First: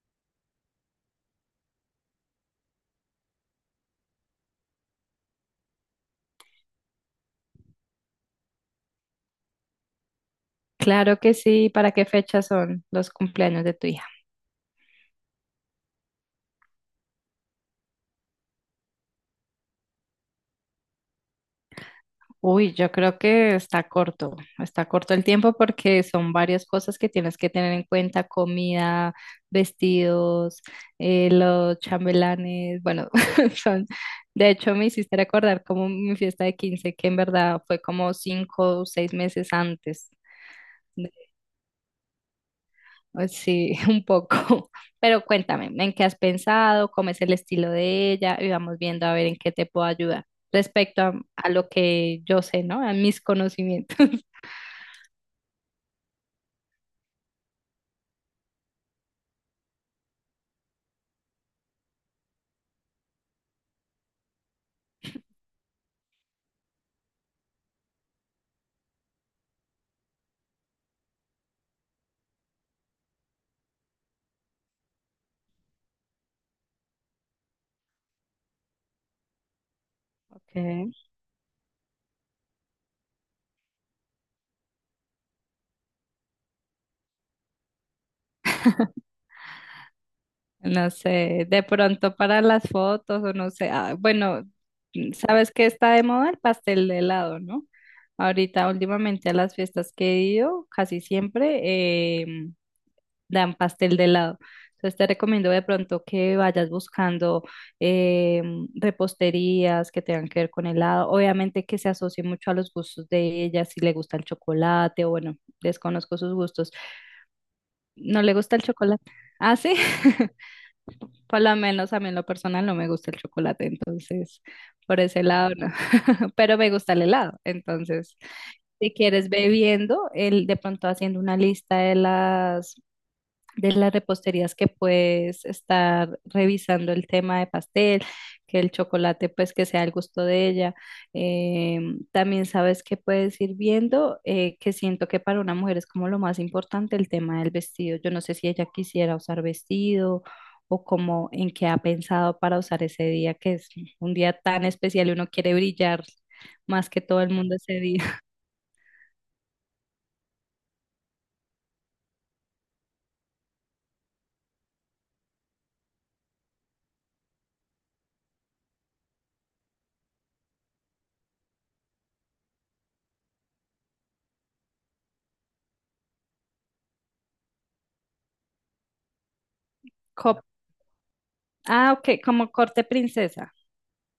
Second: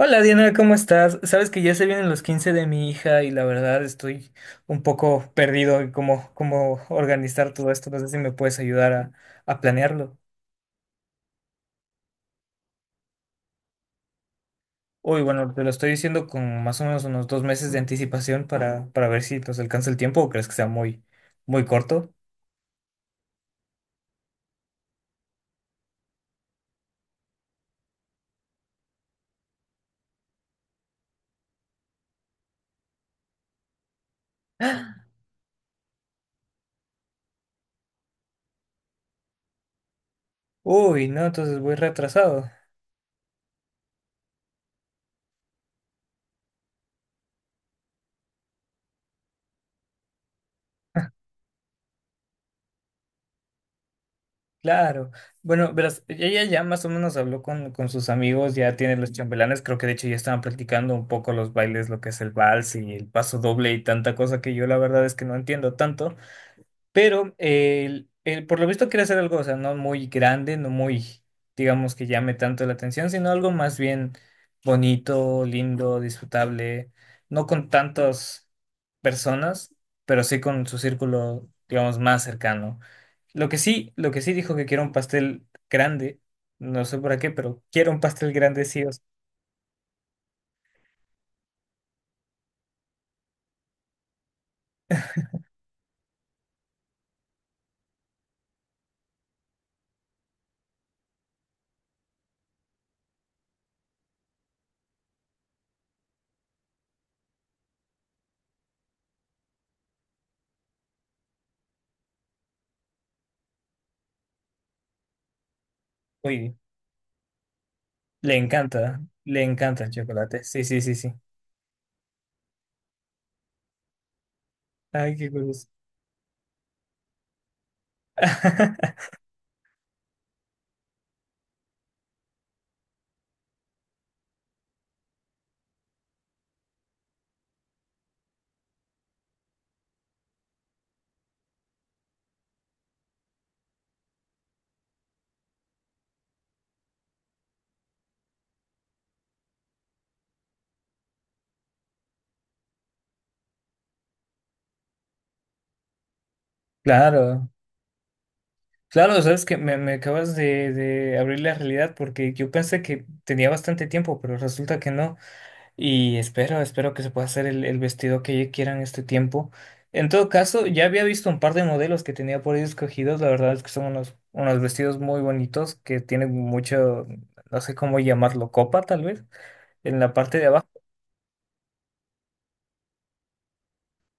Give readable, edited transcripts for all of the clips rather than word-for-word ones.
Hola Diana, ¿cómo estás? Sabes que ya se vienen los 15 de mi hija y la verdad estoy un poco perdido en cómo organizar todo esto. No sé si me puedes ayudar a planearlo. Claro que sí. ¿Para qué fecha son los cumpleaños de tu hija? Uy, bueno, te lo estoy diciendo con más o menos unos dos meses de anticipación para ver si nos alcanza el tiempo o crees que sea muy corto. Uy, yo creo que está corto el tiempo porque son varias cosas que tienes que tener en cuenta: comida, vestidos, los chambelanes. Bueno, son, de hecho me hiciste recordar como mi fiesta de quince, que en verdad fue como 5 o 6 meses antes. Uy, no, entonces voy retrasado. Pues sí, un poco. Pero cuéntame, ¿en qué has pensado? ¿Cómo es el estilo de ella? Y vamos viendo a ver en qué te puedo ayudar respecto a lo que yo sé, ¿no? A mis conocimientos. Claro. Bueno, verás, ella ya más o menos habló con sus amigos, ya tiene los chambelanes, creo que de hecho ya estaban practicando un poco los bailes, lo que es el vals y el paso doble y tanta cosa que yo la verdad es que no entiendo tanto, pero por lo visto quiere hacer algo, o sea, no muy grande, no muy, digamos, que llame tanto la atención, sino algo más bien bonito, lindo, disfrutable, no con tantas personas, pero sí Ok. con su círculo, digamos, más cercano. Lo que sí dijo que quiero un pastel grande, no sé para qué, pero quiero un pastel grande sí o sí. No sé, de pronto para las fotos o no sé. Ah, bueno, sabes que está de moda el pastel de helado, ¿no? Ahorita últimamente a las fiestas que he ido, casi siempre, em, dan pastel de helado. Entonces te recomiendo de pronto que vayas buscando eh, reposterías que tengan que ver con helado. Obviamente que se asocie mucho a los gustos de ella, si le gusta el chocolate o bueno, desconozco sus Uy, gustos. ¿No le gusta el chocolate? le Ah, sí. encanta el chocolate. Sí, sí, sí, sí. Por lo menos a mí en lo personal no me gusta el chocolate, entonces por Ay, ese qué lado no. curioso. Pero me gusta el helado, entonces si quieres bebiendo, el, de pronto haciendo una lista de las reposterías que puedes estar revisando el tema de pastel, que el chocolate pues que sea al gusto de ella. Eh, También sabes que puedes ir viendo, que siento que para una mujer es como lo más importante el tema del vestido. Yo no sé si ella quisiera usar vestido o como en qué ha pensado para usar ese día, que es un día tan especial y uno quiere brillar más que todo el Claro. mundo ese día. Claro, sabes que me acabas de abrir la realidad porque yo pensé que tenía bastante tiempo, pero resulta que no. Y espero, espero que se pueda hacer el vestido que ella quiera en este tiempo. En todo caso, ya había visto un par de modelos que tenía por ahí escogidos. La verdad es que son unos, unos vestidos muy bonitos que tienen mucho, no sé cómo llamarlo, copa tal vez, en la parte Co- de abajo. ah, ok, como corte princesa.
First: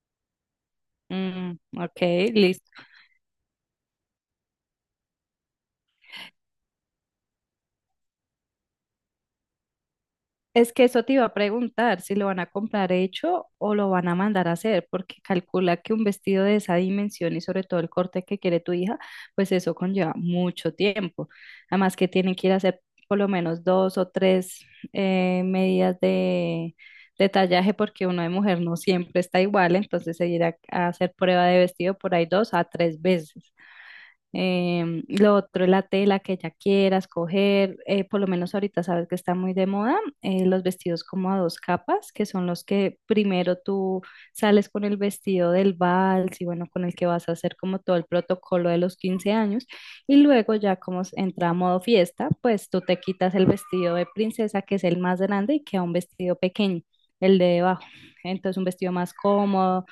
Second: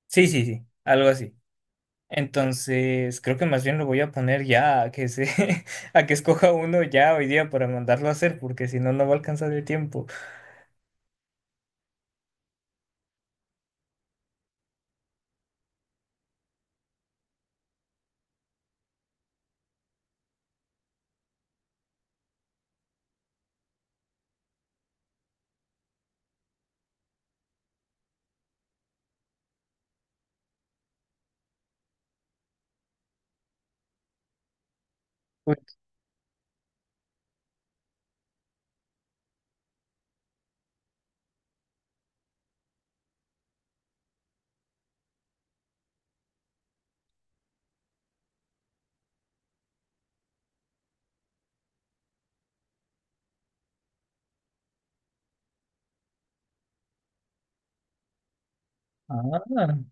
Sí, sí, sí, algo así. Mm, ok, listo. Entonces, creo que más bien lo voy a poner ya a que se, a que escoja uno ya hoy día para mandarlo a hacer, porque si no, no va a alcanzar el tiempo. Es que eso te iba a preguntar, si lo van a comprar hecho o lo van a mandar a hacer, porque calcula que un vestido de esa dimensión y sobre todo el corte que quiere tu hija, pues eso conlleva mucho tiempo. Además que tienen que ir a hacer por lo menos 2 o 3 medidas de tallaje, porque uno de mujer no siempre está igual, entonces se irá a hacer prueba de vestido por ahí 2 a 3 veces. Lo Uy, otro es la tela que ella quiera escoger, por lo menos ahorita sabes que está muy de moda, los vestidos como a dos capas, que son los que primero tú sales con el vestido del vals y bueno, con el que vas a hacer como todo el protocolo de los 15 años, y luego ya como entra a modo fiesta, pues tú te quitas el vestido de princesa, que es el más grande, y queda un vestido pequeño, el de debajo, entonces un vestido más ah, cómodo.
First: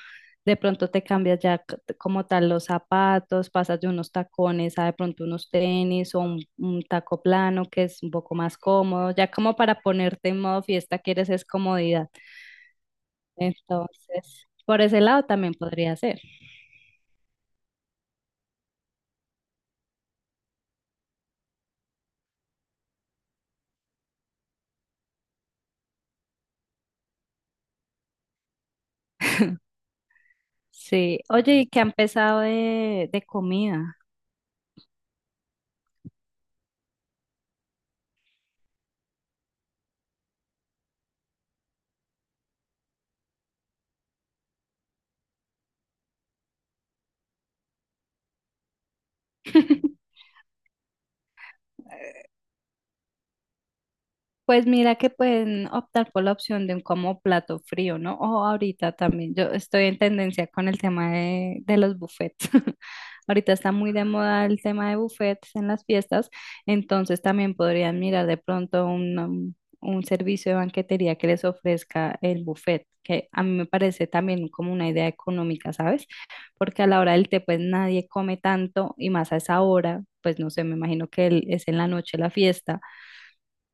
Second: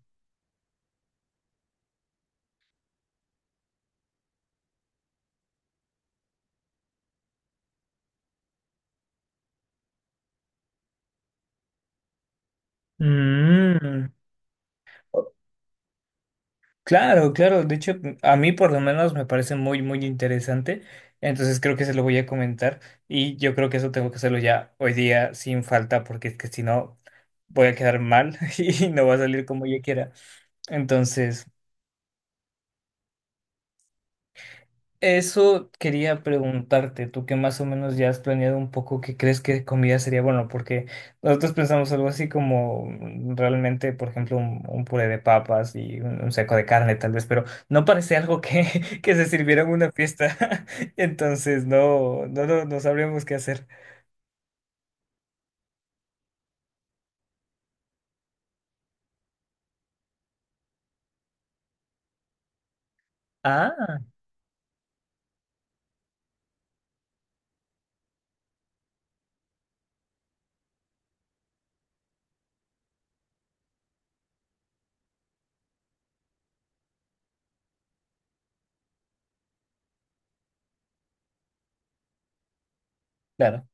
De pronto te cambias ya como tal los zapatos, pasas de unos tacones a de pronto unos tenis o un taco plano que es un poco más cómodo, ya como para ponerte en modo fiesta quieres es comodidad. mm. Entonces, por ese lado también podría ser. Claro, claro. De hecho, a mí por lo menos me parece muy interesante. Entonces creo que se lo voy a comentar y yo creo que eso tengo que hacerlo ya hoy día sin falta, porque es que si no voy a quedar mal y no va a salir como yo quiera. Sí. Entonces. Oye, ¿y qué han pensado de, comida? Eso quería preguntarte, tú que más o menos ya has planeado un poco qué crees que comida sería bueno, porque nosotros pensamos algo así como realmente, por ejemplo, un puré de papas y un seco de carne tal vez, pero no parece algo que, que se sirviera en una fiesta, entonces no, no, no, no sabríamos qué hacer. Pues mira que pueden optar por la opción de un como plato frío, ¿no? O ahorita también, yo estoy en tendencia con el tema de los buffets. Ahorita está muy Ah, de moda el tema de buffets en las fiestas, entonces también podrían mirar de pronto un servicio de banquetería que les ofrezca el buffet, que a mí me parece también como una idea económica, ¿sabes? Porque a la hora del té pues nadie come tanto y más a esa hora, pues no sé, me imagino que es en la noche la fiesta. claro,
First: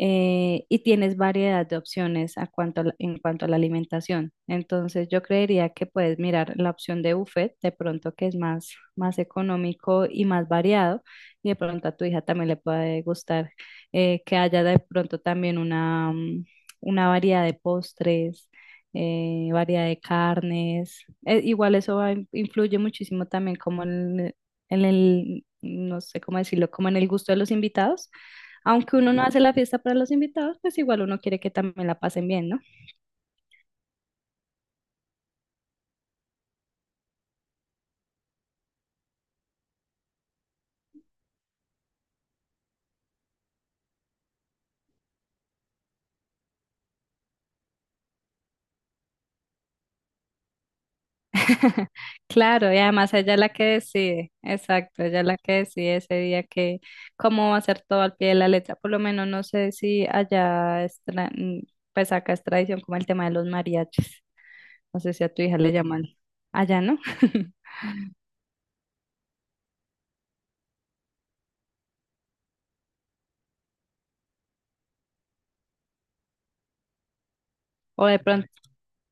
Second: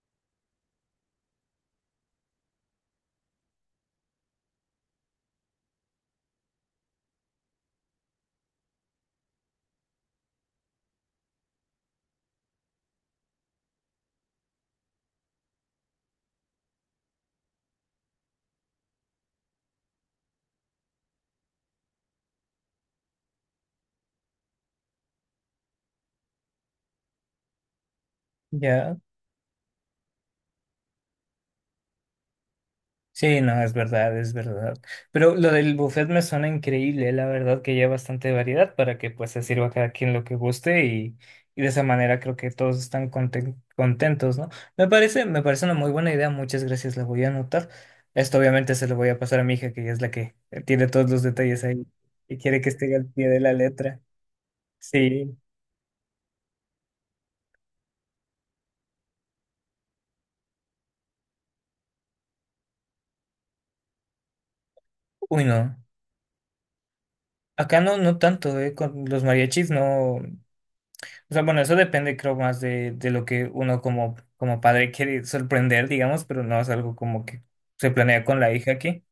Y tienes variedad de opciones a cuanto a la- en cuanto a la alimentación. Entonces, yo creería que puedes mirar la opción de buffet, de pronto que es más, más económico y más variado, y de pronto a tu hija también le puede gustar que haya de pronto también una variedad de postres, variedad de carnes. Igual eso influye muchísimo también como en el, no sé cómo decirlo, como en el gusto de los invitados, aunque ya. uno no hace la fiesta para los invitados, pues igual uno quiere que también la pasen bien, ¿no? Sí, no, es verdad, es verdad. Pero lo del buffet me suena increíble, la verdad que ya bastante variedad para que pues se sirva a cada quien lo que guste y de esa manera creo que todos están contentos, ¿no? Me parece una muy buena idea, muchas gracias, la voy a anotar. Esto obviamente se lo voy a pasar a mi hija, que ella es la que tiene todos los detalles ahí y quiere que Claro, y esté al además pie ella de es la la que letra. decide, exacto, ella es Sí. la que decide ese día que cómo va a ser todo al pie de la letra. Por lo menos no sé si allá, es pues acá es tradición como el tema de los mariachis. No sé si a tu Uy, hija le no. llaman allá, ¿no? Acá no, no tanto, ¿eh? Con los mariachis no. O sea, bueno, eso depende, creo, más de lo que uno como, como padre quiere sorprender, digamos, pero no es algo como que se O de planea con pronto, la hija aquí.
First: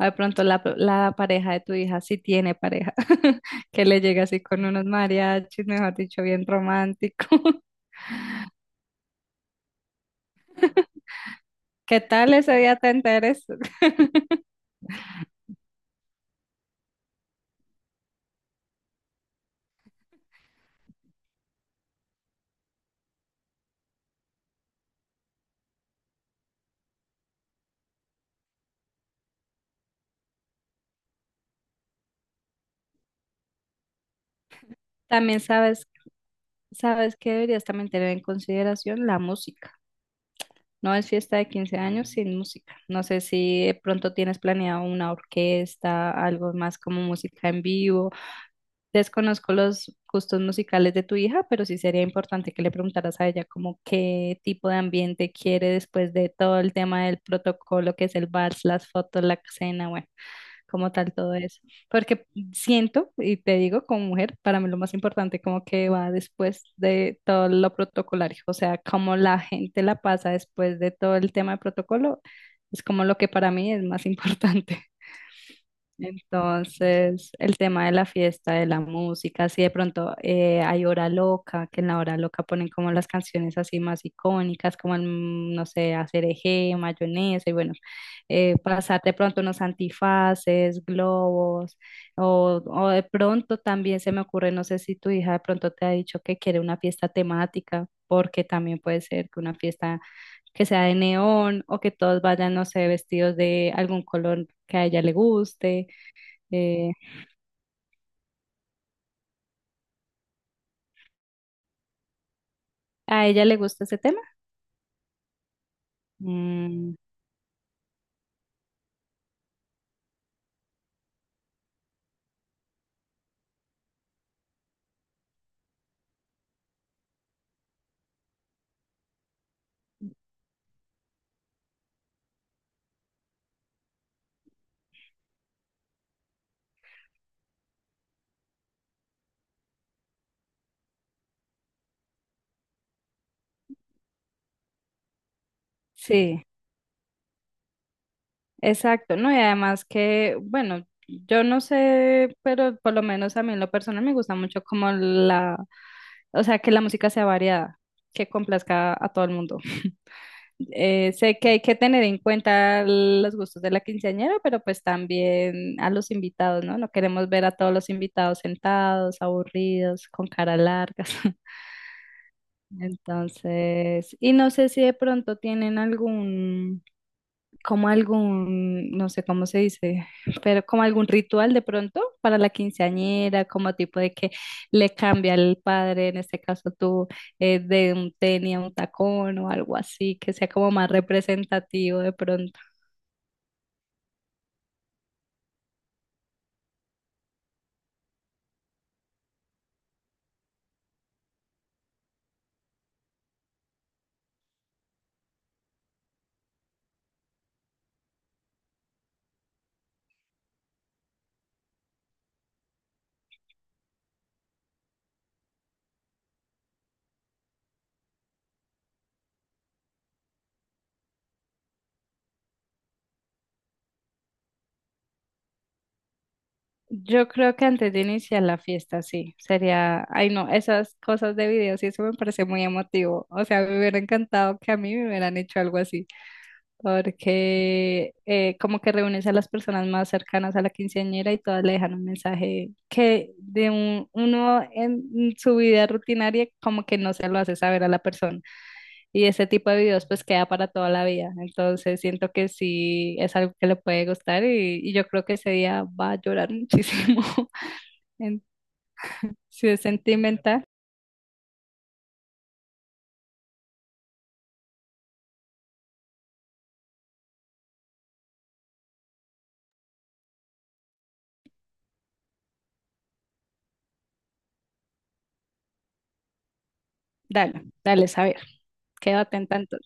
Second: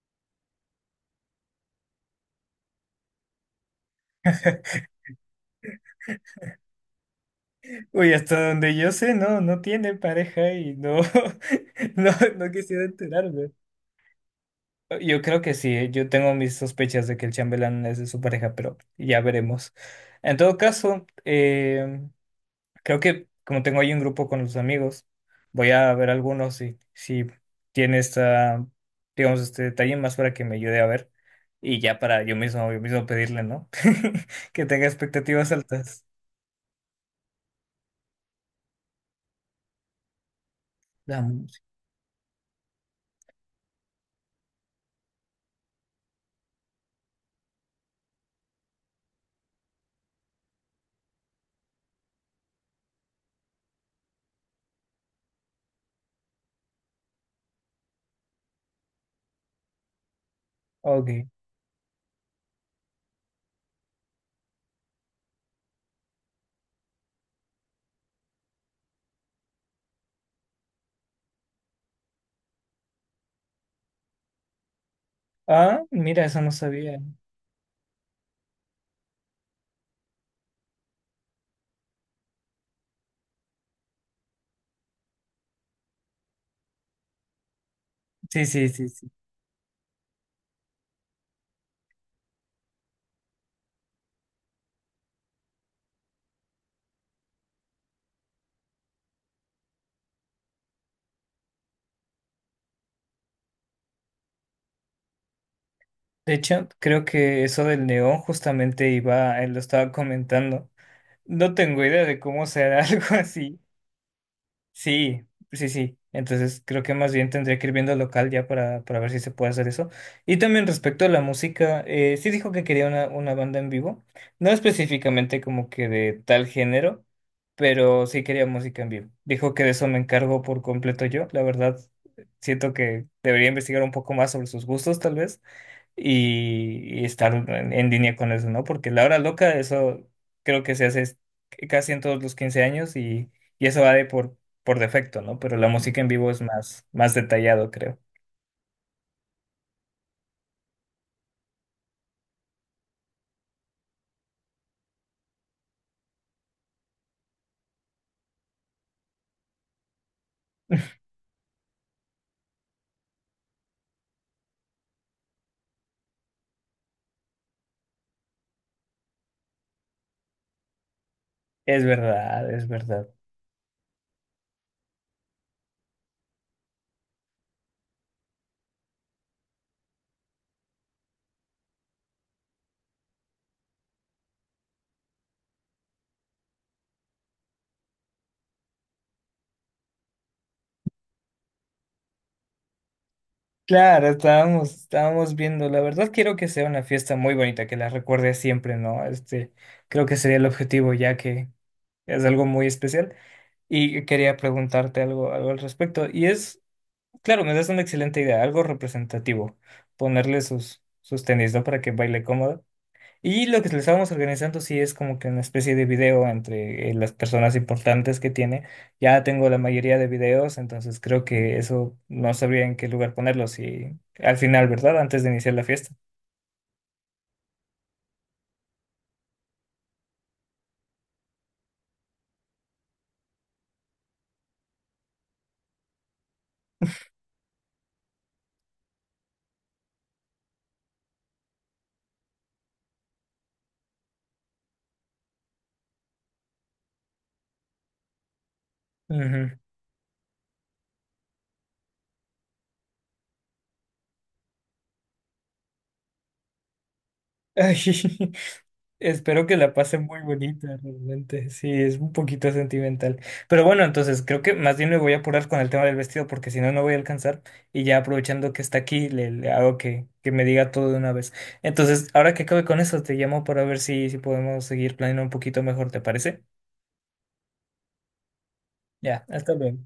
o de pronto la pareja de tu hija, si tiene pareja, que le llega así con unos mariachis, mejor dicho, bien romántico. Uy, hasta donde yo sé, no, no tiene pareja y no, ¿Qué no, tal no ese día quisiera te enteres? enterarme. Yo creo que sí, ¿eh? Yo tengo mis sospechas de que el chambelán es de su pareja, pero ya veremos. En todo caso, creo que como tengo ahí un grupo con los amigos, voy a ver algunos si tiene esta, digamos, este detalle más para que me ayude a ver y ya para yo mismo pedirle, ¿no? Que tenga También expectativas sabes, altas. sabes que deberías también tener en consideración la música. No es La fiesta de música. 15 años sin música. No sé si de pronto tienes planeado una orquesta, algo más como música en vivo. Desconozco los gustos musicales de tu hija, pero sí sería importante que le preguntaras a ella como qué tipo de ambiente quiere después de todo el tema del protocolo que es el vals, las fotos, la cena, bueno, como Ok. tal todo eso. Porque siento, y te digo, como mujer, para mí lo más importante como que va después de todo lo protocolario, o sea, como la gente la pasa después de todo el tema de protocolo, es como lo que para mí es más importante. Ah, mira, eso no sabía. Entonces, el tema de la fiesta, de la música, si de pronto hay hora loca, que en la hora loca ponen como las canciones así más icónicas, como no sé, hacer eje, mayonesa, y bueno, Sí, sí, sí, pasar sí. de pronto unos antifaces, globos, o de pronto también se me ocurre, no sé si tu hija de pronto te ha dicho que quiere una fiesta temática, porque también puede ser que una fiesta que sea de neón o que todos vayan, no sé, vestidos de algún color que a ella le guste. De hecho, eh, creo que eso del neón justamente iba, él lo estaba comentando. No tengo idea de cómo será algo ¿A ella le así. gusta ese tema? Sí, sí, sí. Entonces creo que Mm, más bien tendría que ir viendo local ya para ver si se puede hacer eso. Y también respecto a la música, sí dijo que quería una banda en vivo, no específicamente como que de tal género, pero sí quería música en vivo. Dijo que de eso me encargo por completo yo. La verdad, siento que debería investigar un poco más sobre sus gustos tal vez y estar en línea con eso, ¿no? Porque la hora loca, eso creo que se casi en todos los 15 años y eso va de por defecto, ¿no? Pero la música en vivo es sí, más, más detallado, creo. exacto, ¿no? Y además que, bueno, yo no sé, pero por lo menos a mí en lo personal me gusta mucho como o sea, que la música sea variada, que complazca a todo el mundo. Sé que hay que tener en cuenta los gustos de la quinceañera, pero pues también a los invitados, ¿no? No queremos ver a todos los invitados sentados, aburridos, con cara largas. Es verdad, es verdad. Entonces, y no sé si de pronto tienen algún, como algún, no sé cómo se dice, pero como algún ritual de pronto para la quinceañera, como tipo de que le cambia el padre, en este caso tú, de un tenis a un tacón o algo así, que sea como más representativo de pronto. Claro, estábamos, estábamos viendo. La verdad quiero que sea una fiesta muy bonita, que la recuerde siempre, ¿no? Este, creo que sería el objetivo, ya que es algo muy especial. Y quería preguntarte algo, algo al respecto. Y es claro, me das una excelente idea, algo representativo, ponerle sus, sus tenis, ¿no? Para que baile cómodo. Y lo que le estábamos organizando sí es como que una especie de video entre las personas importantes que tiene. Ya tengo la mayoría de videos, entonces creo que eso no sabría en qué lugar ponerlos y al final, ¿verdad? Antes de iniciar la fiesta. Yo creo que antes de iniciar la fiesta, sí, sería, ay no, esas cosas de videos y eso me parece muy emotivo. O sea, me hubiera encantado que a mí me hubieran hecho algo así. Porque como que reúnes a las personas más cercanas a la quinceañera y todas le dejan un mensaje que de uno en su vida rutinaria como que no se lo hace saber a la persona. Y ese Ujú. tipo de videos pues queda para toda la vida. Entonces siento que sí es algo que le puede gustar y, yo creo que ese día va a llorar muchísimo. Ay, En- espero que Si la es pasen muy sentimental, bonita, realmente. Sí, es un poquito sentimental. Pero bueno, entonces creo que más bien me voy a apurar con el tema del vestido porque si no, no voy a alcanzar. Y ya aprovechando que está aquí, le hago que me diga todo de una vez. Entonces, ahora que acabe con eso, te llamo para ver si podemos seguir planeando un poquito mejor, ¿te parece? dale, dale, saber. Ya, Quédate hasta atenta luego.